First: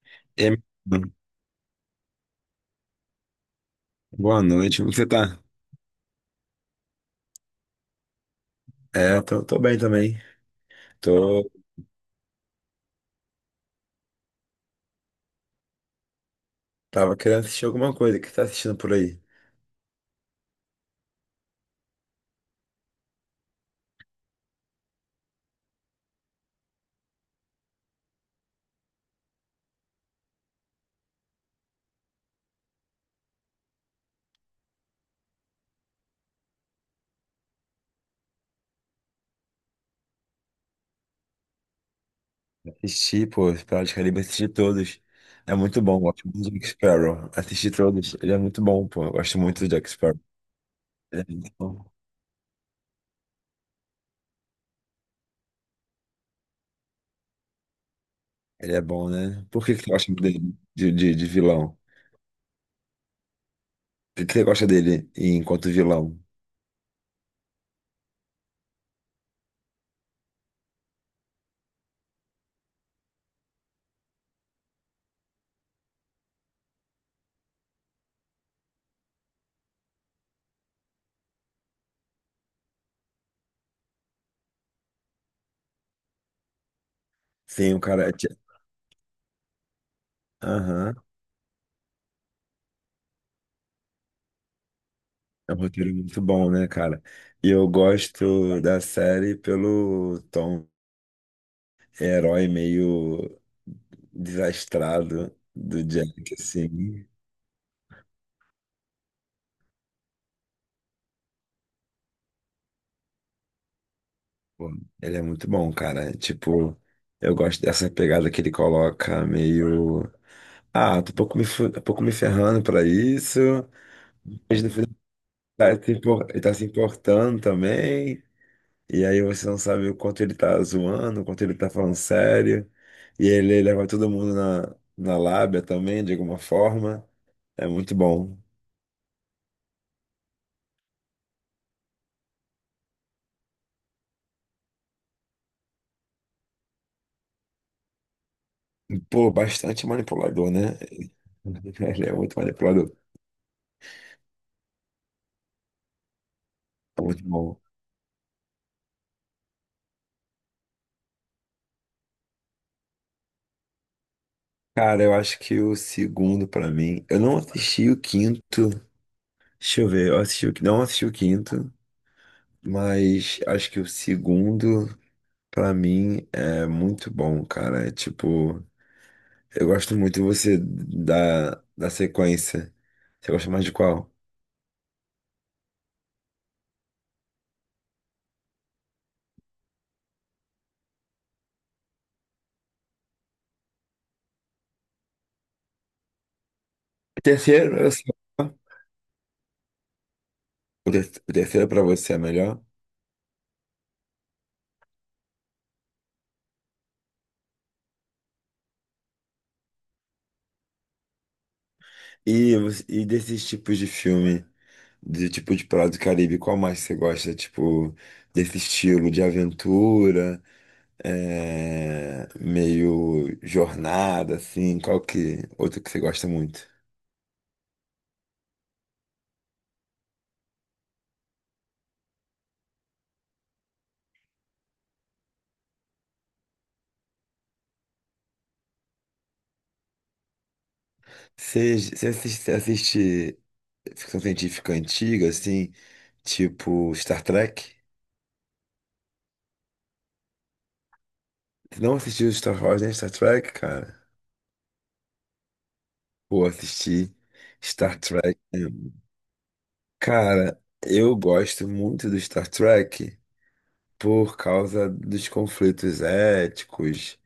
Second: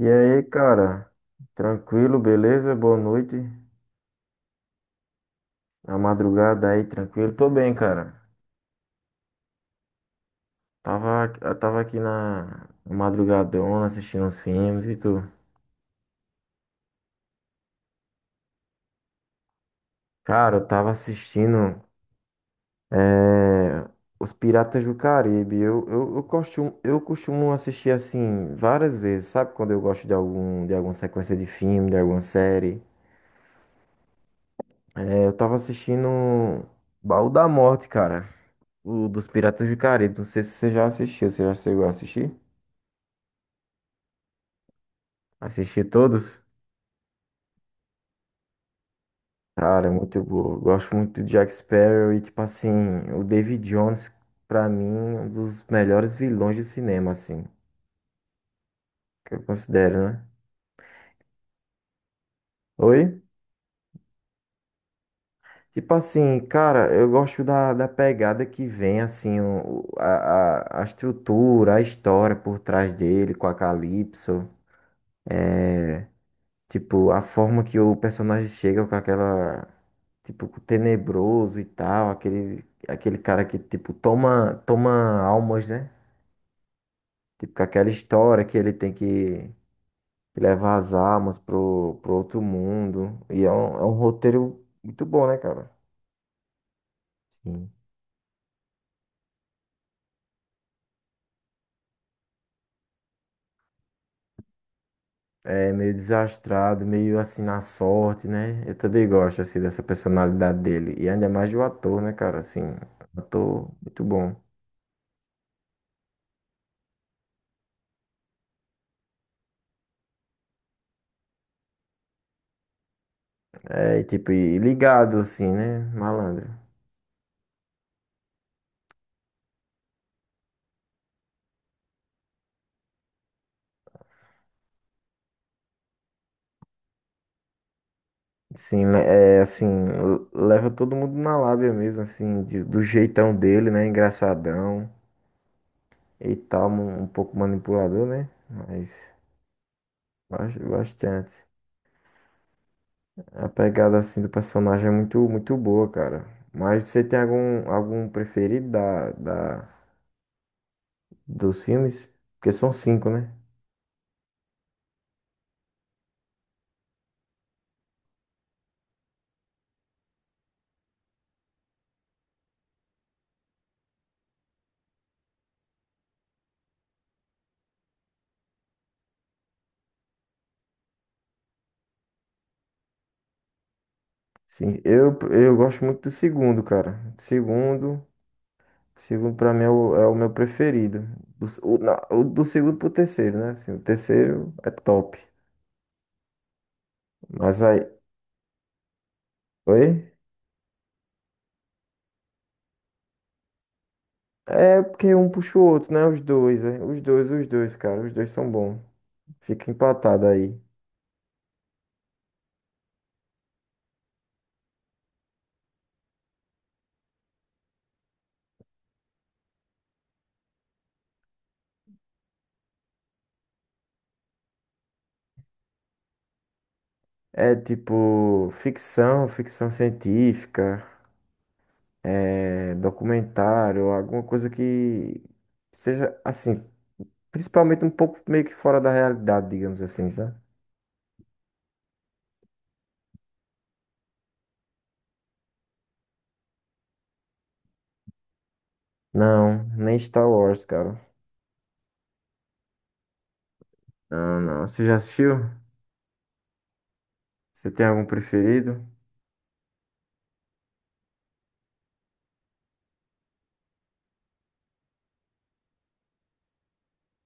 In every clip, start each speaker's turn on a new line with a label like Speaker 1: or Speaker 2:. Speaker 1: E aí,
Speaker 2: E aí,
Speaker 1: cara?
Speaker 2: mano,
Speaker 1: Tranquilo, beleza? Boa noite.
Speaker 2: boa noite, como você tá?
Speaker 1: A madrugada aí, tranquilo? Tô bem, cara.
Speaker 2: Eu tô bem também.
Speaker 1: Tava,
Speaker 2: Tô,
Speaker 1: eu tava aqui na madrugadona assistindo uns filmes e tu.
Speaker 2: tava querendo assistir alguma coisa. O que você tá assistindo por aí?
Speaker 1: Cara, eu tava assistindo eh, Os Piratas do Caribe. Eu costumo assistir assim várias vezes, sabe? Quando eu gosto de algum, de alguma sequência de filme, de alguma série. Eu tava assistindo Baú da Morte, cara. O dos Piratas do Caribe. Não sei se você já assistiu. Você já chegou a assistir?
Speaker 2: Assisti, pô, Piratas do Caribe, assisti todos. É muito
Speaker 1: Assisti
Speaker 2: bom, gosto
Speaker 1: todos?
Speaker 2: muito do Jack Sparrow. Assisti todos, ele é muito bom, pô, eu gosto muito do
Speaker 1: Cara,
Speaker 2: Jack
Speaker 1: é muito
Speaker 2: Sparrow.
Speaker 1: boa. Eu gosto muito
Speaker 2: Ele
Speaker 1: do
Speaker 2: é
Speaker 1: Jack
Speaker 2: muito bom,
Speaker 1: Sparrow e, tipo assim, o David Jones, pra mim, um dos melhores vilões do cinema, assim,
Speaker 2: ele é bom,
Speaker 1: que eu
Speaker 2: né? Por que que você
Speaker 1: considero,
Speaker 2: gosta muito
Speaker 1: né?
Speaker 2: dele, de vilão?
Speaker 1: Oi?
Speaker 2: Por que que você gosta dele enquanto
Speaker 1: Tipo
Speaker 2: vilão?
Speaker 1: assim, cara, eu gosto da pegada que vem, assim, a estrutura, a história por trás dele, com a Calypso. É, tipo, a forma que o personagem chega com aquela, tipo, com o tenebroso e tal, aquele cara que, tipo, toma almas, né? Tipo, com
Speaker 2: Sim, o
Speaker 1: aquela
Speaker 2: cara.
Speaker 1: história que ele tem que levar as
Speaker 2: Aham.
Speaker 1: almas pro outro mundo. E é um roteiro muito bom, né,
Speaker 2: É um
Speaker 1: cara?
Speaker 2: roteiro muito bom, né, cara? E eu
Speaker 1: Sim.
Speaker 2: gosto da série pelo tom. É herói meio desastrado
Speaker 1: É
Speaker 2: do
Speaker 1: meio
Speaker 2: Jack,
Speaker 1: desastrado,
Speaker 2: assim.
Speaker 1: meio assim na sorte, né? Eu também gosto, assim, dessa personalidade dele. E ainda mais do ator, né, cara? Assim, um ator muito bom.
Speaker 2: Pô, ele é muito bom, cara. Tipo, eu gosto dessa pegada que ele coloca meio. Ah, tô um pouco me, tô pouco me ferrando pra isso.
Speaker 1: É, e tipo, e
Speaker 2: Mas no final
Speaker 1: ligado, assim,
Speaker 2: ele
Speaker 1: né?
Speaker 2: tá se impor- ele
Speaker 1: Malandro.
Speaker 2: tá se importando também. E aí você não sabe o quanto ele tá zoando, o quanto ele tá falando sério. E ele leva todo mundo na lábia também, de alguma forma. É muito bom.
Speaker 1: Sim, né, é assim, leva todo mundo na lábia mesmo, assim, de- do jeitão dele, né? Engraçadão e tal, um pouco manipulador, né? Mas
Speaker 2: Pô, bastante manipulador, né?
Speaker 1: bastante.
Speaker 2: Ele é muito manipulador.
Speaker 1: A pegada assim do personagem é muito, muito boa, cara. Mas você
Speaker 2: É
Speaker 1: tem
Speaker 2: muito bom.
Speaker 1: algum, algum preferido dos filmes? Porque são cinco, né?
Speaker 2: Cara, eu acho que o segundo pra mim. Eu não assisti o quinto. Deixa eu ver, eu não assisti o quinto, mas acho que o segundo pra mim é muito bom, cara. É tipo, eu gosto muito você da sequência. Você gosta mais de qual?
Speaker 1: Sim, eu gosto muito do segundo, cara. Segundo. O segundo pra mim é o meu preferido. Do, s- o, na- o do segundo pro terceiro, né? Assim, o terceiro é top.
Speaker 2: O
Speaker 1: Mas
Speaker 2: terceiro,
Speaker 1: aí.
Speaker 2: eu sei.
Speaker 1: Oi?
Speaker 2: O terceiro pra você é melhor.
Speaker 1: É porque um puxa o outro, né? Os dois, é. Os dois, cara. Os dois são bons. Fica empatado aí.
Speaker 2: E, e desses tipos de filme. De tipo de prato do Caribe, qual mais você gosta? Tipo, desse estilo de aventura, é, meio jornada, assim, qual que outro que você gosta muito?
Speaker 1: É tipo ficção, ficção científica, é, documentário, alguma coisa que seja assim, principalmente um pouco meio que fora da realidade, digamos assim, sabe?
Speaker 2: Você assiste ficção científica antiga, assim, tipo Star Trek?
Speaker 1: Não, nem Star Wars, cara.
Speaker 2: Você não assistiu Star Wars nem Star Trek, cara?
Speaker 1: Não, não. Você já assistiu?
Speaker 2: Pô, assisti
Speaker 1: Você tem
Speaker 2: Star
Speaker 1: algum
Speaker 2: Trek,
Speaker 1: preferido?
Speaker 2: né? Cara, eu gosto muito do Star Trek, por causa dos conflitos éticos,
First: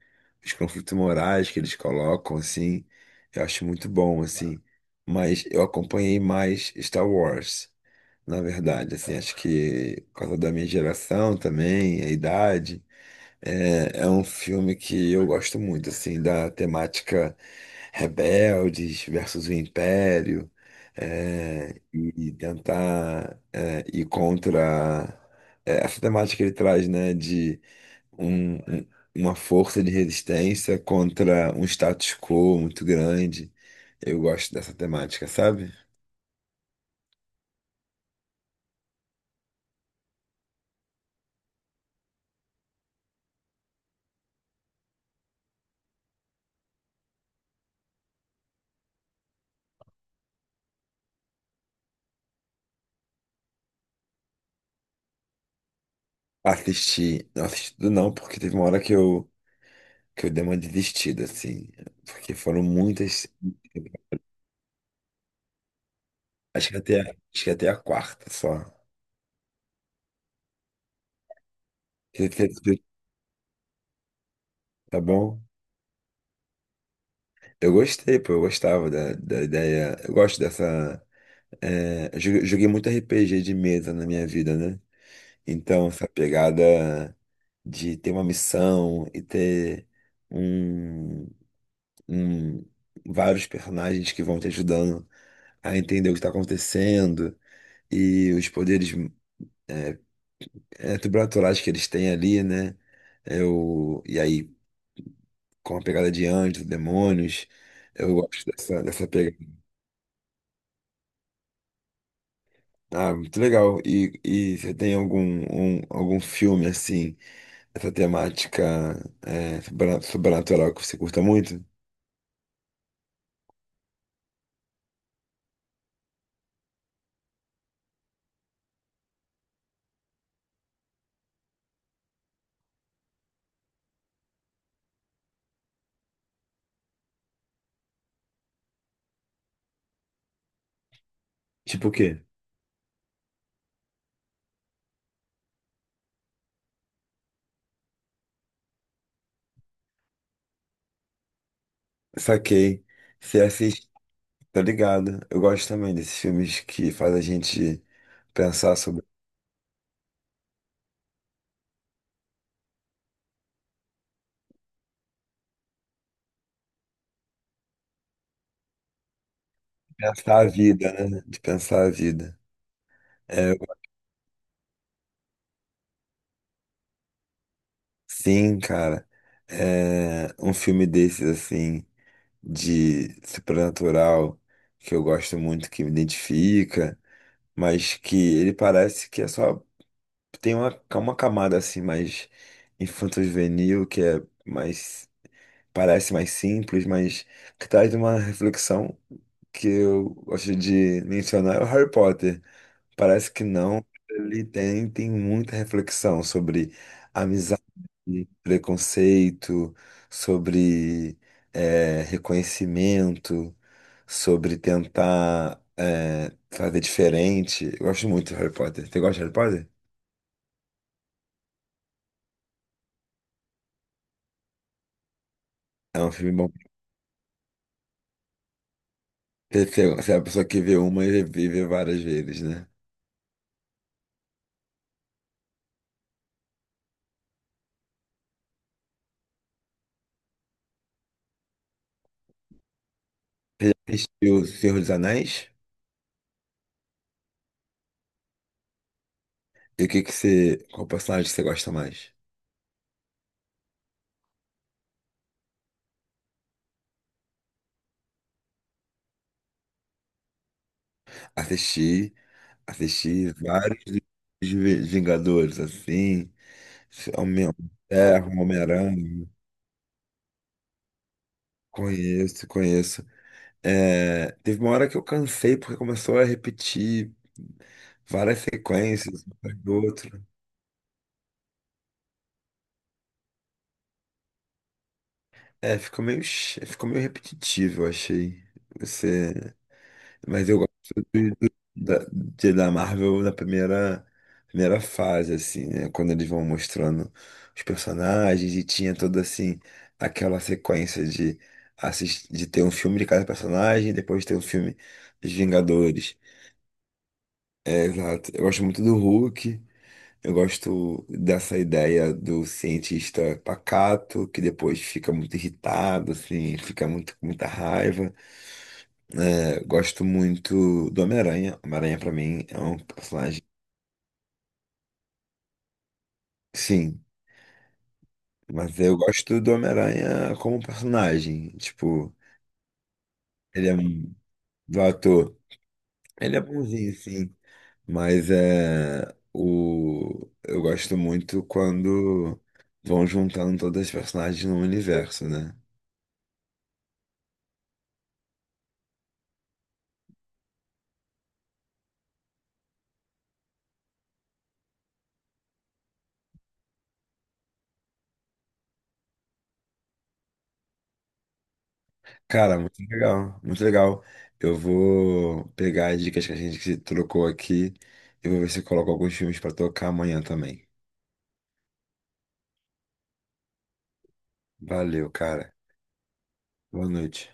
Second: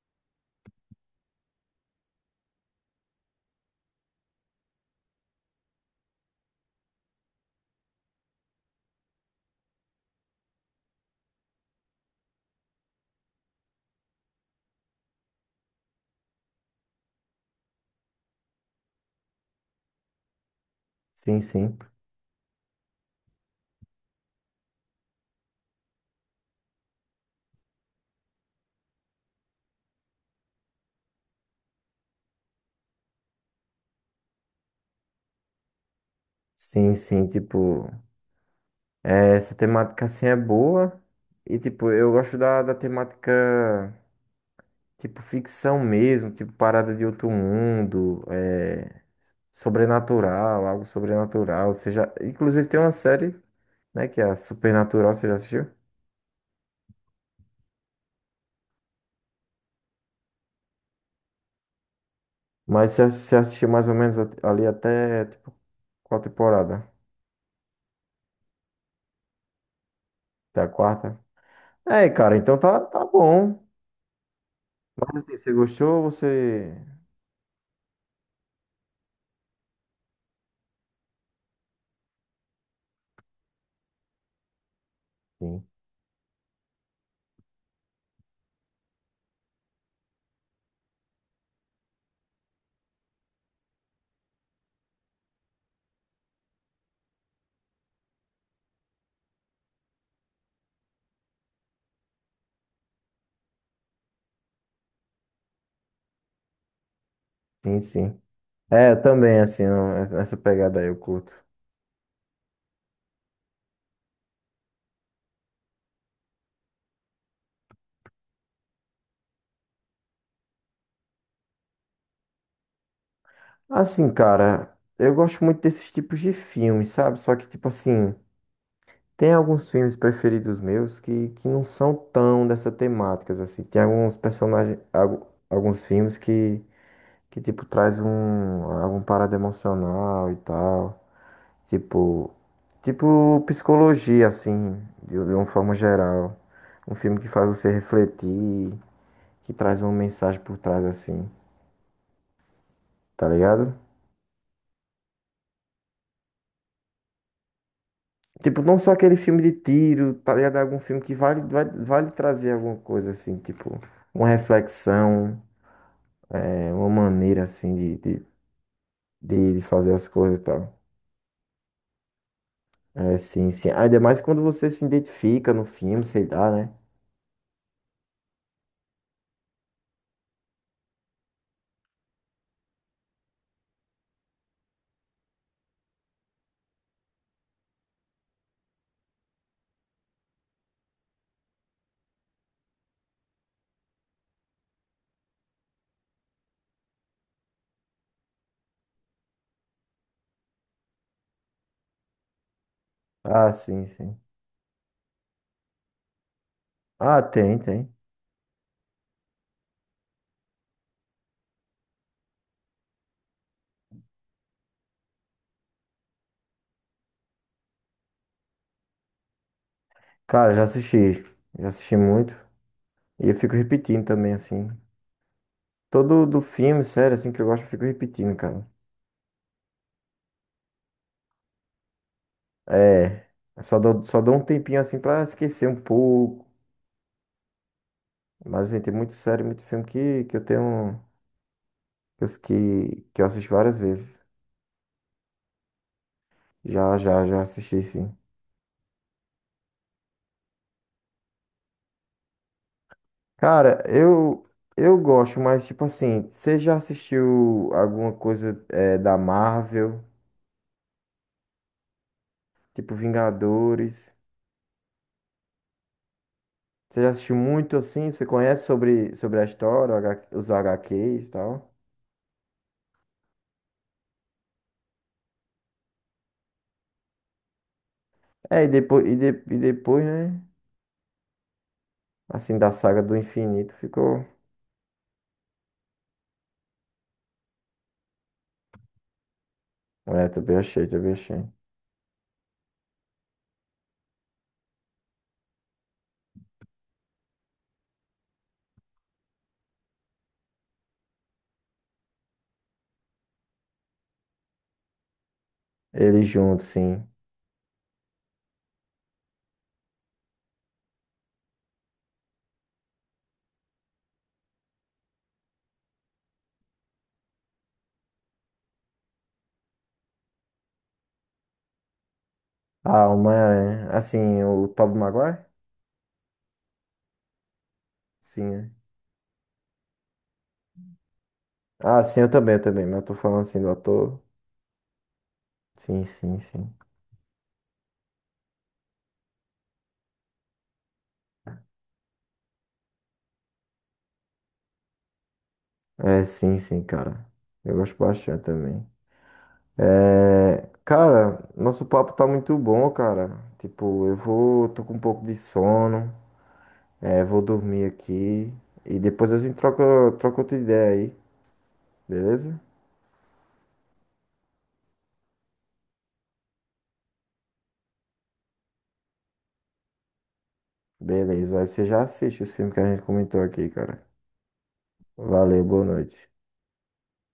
Speaker 2: os conflitos morais que eles colocam, assim, eu acho muito bom, assim. Mas eu acompanhei mais Star Wars, na verdade, assim, acho que por causa da minha geração também, a idade. É, é um filme que eu gosto muito, assim, da temática rebeldes versus o império,
Speaker 1: Sim,
Speaker 2: é,
Speaker 1: sim.
Speaker 2: e tentar ir contra essa temática que ele traz, né, de um- um- uma força de resistência contra um status quo muito grande. Eu gosto dessa temática, sabe?
Speaker 1: Sim, sim, tipo, é, essa temática assim é boa. E tipo, eu gosto da temática tipo ficção mesmo, tipo parada de outro mundo, é, sobrenatural, algo sobrenatural. Você já, inclusive tem uma série, né, que é a Supernatural, você já assistiu?
Speaker 2: Assisti, não assisti tudo não, porque teve uma hora que eu dei uma desistida, assim, porque foram
Speaker 1: Mas você
Speaker 2: muitas.
Speaker 1: você assistiu mais ou menos ali até tipo qual
Speaker 2: Acho que
Speaker 1: temporada?
Speaker 2: até, acho que até a quarta só.
Speaker 1: Até a quarta? É,
Speaker 2: Que-
Speaker 1: cara,
Speaker 2: que-
Speaker 1: então tá,
Speaker 2: que-
Speaker 1: tá bom.
Speaker 2: Tá
Speaker 1: Mas assim,
Speaker 2: bom?
Speaker 1: você gostou, você
Speaker 2: Eu gostei, pô, eu gostava da ideia. Eu gosto dessa. Eu joguei muito RPG de mesa na minha vida, né?
Speaker 1: sim,
Speaker 2: Então, essa pegada de ter uma missão e ter um, um- vários personagens que vão te ajudando a entender o que está acontecendo e os poderes é, sobrenaturais que eles têm ali, né? Eu, e aí com a pegada de anjos, demônios.
Speaker 1: sim.
Speaker 2: Eu
Speaker 1: Sim.
Speaker 2: gosto
Speaker 1: É, eu
Speaker 2: dessa
Speaker 1: também,
Speaker 2: pegada.
Speaker 1: assim, não- essa pegada aí eu curto.
Speaker 2: Ah, muito legal. E você tem algum filme assim, dessa temática sobrenatural que você curta muito?
Speaker 1: Assim, cara, eu gosto muito desses tipos de filmes, sabe? Só que, tipo assim, tem alguns filmes preferidos meus que não são tão dessa temática, assim. Tem alguns personagens, alguns filmes que tipo, traz um, algum parada emocional e tal.
Speaker 2: Tipo o quê?
Speaker 1: Tipo, tipo psicologia, assim, de uma forma geral. Um filme que faz você refletir, que traz uma mensagem por trás assim,
Speaker 2: Saquei.
Speaker 1: tá
Speaker 2: Você
Speaker 1: ligado?
Speaker 2: assiste, tá ligado? Eu gosto também desses filmes que faz a gente
Speaker 1: Tipo,
Speaker 2: pensar
Speaker 1: não só
Speaker 2: sobre.
Speaker 1: aquele filme de tiro, tá ligado? Algum filme que vale trazer alguma coisa assim, tipo, uma reflexão, é, uma maneira assim de fazer as coisas
Speaker 2: Pensar
Speaker 1: e
Speaker 2: a
Speaker 1: tal.
Speaker 2: vida, né? De pensar a vida.
Speaker 1: É, sim,
Speaker 2: É, eu-
Speaker 1: sim. Ainda mais quando você se identifica no filme, sei lá, né?
Speaker 2: sim, cara. É, um filme desses, assim, de sobrenatural que eu gosto muito, que me identifica, mas que ele parece que é só tem uma camada assim mais infanto-juvenil, que é mais parece mais simples, mas que traz uma reflexão que eu gosto de mencionar é o Harry Potter. Parece que
Speaker 1: Ah,
Speaker 2: não.
Speaker 1: sim, sim.
Speaker 2: Ele tem, tem muita reflexão sobre
Speaker 1: Ah, tem,
Speaker 2: amizade,
Speaker 1: tem.
Speaker 2: preconceito, sobre reconhecimento, sobre tentar fazer diferente. Eu gosto muito de Harry Potter. Você gosta de Harry Potter?
Speaker 1: Cara, já assisti. Já assisti muito. E eu fico repetindo também, assim.
Speaker 2: É um
Speaker 1: Todo
Speaker 2: filme
Speaker 1: do
Speaker 2: bom.
Speaker 1: filme, sério, assim, que eu gosto, eu fico repetindo, cara.
Speaker 2: Você é a pessoa que vê uma e vive várias vezes, né?
Speaker 1: É, só dou um tempinho assim pra esquecer um pouco. Mas assim, tem muito série, muito filme que eu tenho. Que, que eu assisti
Speaker 2: Você já
Speaker 1: várias vezes.
Speaker 2: assistiu O Senhor dos Anéis?
Speaker 1: Já, já, já assisti, sim.
Speaker 2: E o que que você. Qual personagem que você gosta mais?
Speaker 1: Cara, eu gosto, mas tipo assim, você já assistiu alguma coisa é, da Marvel?
Speaker 2: Assisti.
Speaker 1: Tipo
Speaker 2: Assisti vários dos
Speaker 1: Vingadores?
Speaker 2: Vingadores, assim,
Speaker 1: Você já assistiu
Speaker 2: Homem-
Speaker 1: muito assim? Você
Speaker 2: Terra,
Speaker 1: conhece sobre,
Speaker 2: Homem-Aranha.
Speaker 1: sobre a história, o os HQs e tal?
Speaker 2: Conheço, conheço. É, teve uma hora que eu cansei porque começou a repetir várias
Speaker 1: É, e depois,
Speaker 2: sequências, uma
Speaker 1: e
Speaker 2: atrás do
Speaker 1: depois,
Speaker 2: outro.
Speaker 1: né? Assim, da saga do infinito ficou.
Speaker 2: É, ficou meio, ficou meio repetitivo, eu achei. Você.
Speaker 1: É,
Speaker 2: Mas
Speaker 1: também
Speaker 2: eu gosto
Speaker 1: achei, também achei.
Speaker 2: da Marvel na primeira fase, assim, né? Quando eles vão mostrando os personagens e tinha toda, assim, aquela sequência assistir, de ter um filme de cada personagem, depois ter um filme dos Vingadores.
Speaker 1: Eles juntos, sim.
Speaker 2: É, exato. Eu gosto muito do Hulk, eu gosto dessa ideia do cientista pacato, que depois fica muito irritado, assim, fica muito, com muita raiva. É, gosto muito do Homem-Aranha. Homem-Aranha, pra mim, é um
Speaker 1: Ah, uma
Speaker 2: personagem.
Speaker 1: é. Assim, o Tobey Maguire?
Speaker 2: Sim,
Speaker 1: Sim, é.
Speaker 2: mas eu gosto do Homem-Aranha como personagem.
Speaker 1: Ah,
Speaker 2: Tipo,
Speaker 1: sim, eu também, eu também. Mas eu tô falando assim
Speaker 2: ele
Speaker 1: do
Speaker 2: é um.
Speaker 1: ator.
Speaker 2: Do ator.
Speaker 1: Sim,
Speaker 2: Ele
Speaker 1: sim,
Speaker 2: é
Speaker 1: sim.
Speaker 2: bonzinho, sim. Mas é. O... Eu gosto muito quando vão juntando todas as personagens no universo, né?
Speaker 1: É, sim, sim, cara. Eu gosto bastante também. É. Cara, nosso papo tá muito bom, cara. Tipo, eu vou. Tô com um pouco de sono. É, vou dormir aqui. E depois a gente troca, troca outra ideia aí,
Speaker 2: Cara,
Speaker 1: beleza?
Speaker 2: muito legal. Muito legal. Eu vou pegar as dicas que a gente se trocou aqui e vou ver se eu coloco alguns filmes pra tocar amanhã também.
Speaker 1: Beleza. Aí você já assiste os filmes que a gente comentou aqui, cara.
Speaker 2: Valeu, cara.
Speaker 1: Valeu, boa noite.
Speaker 2: Boa noite.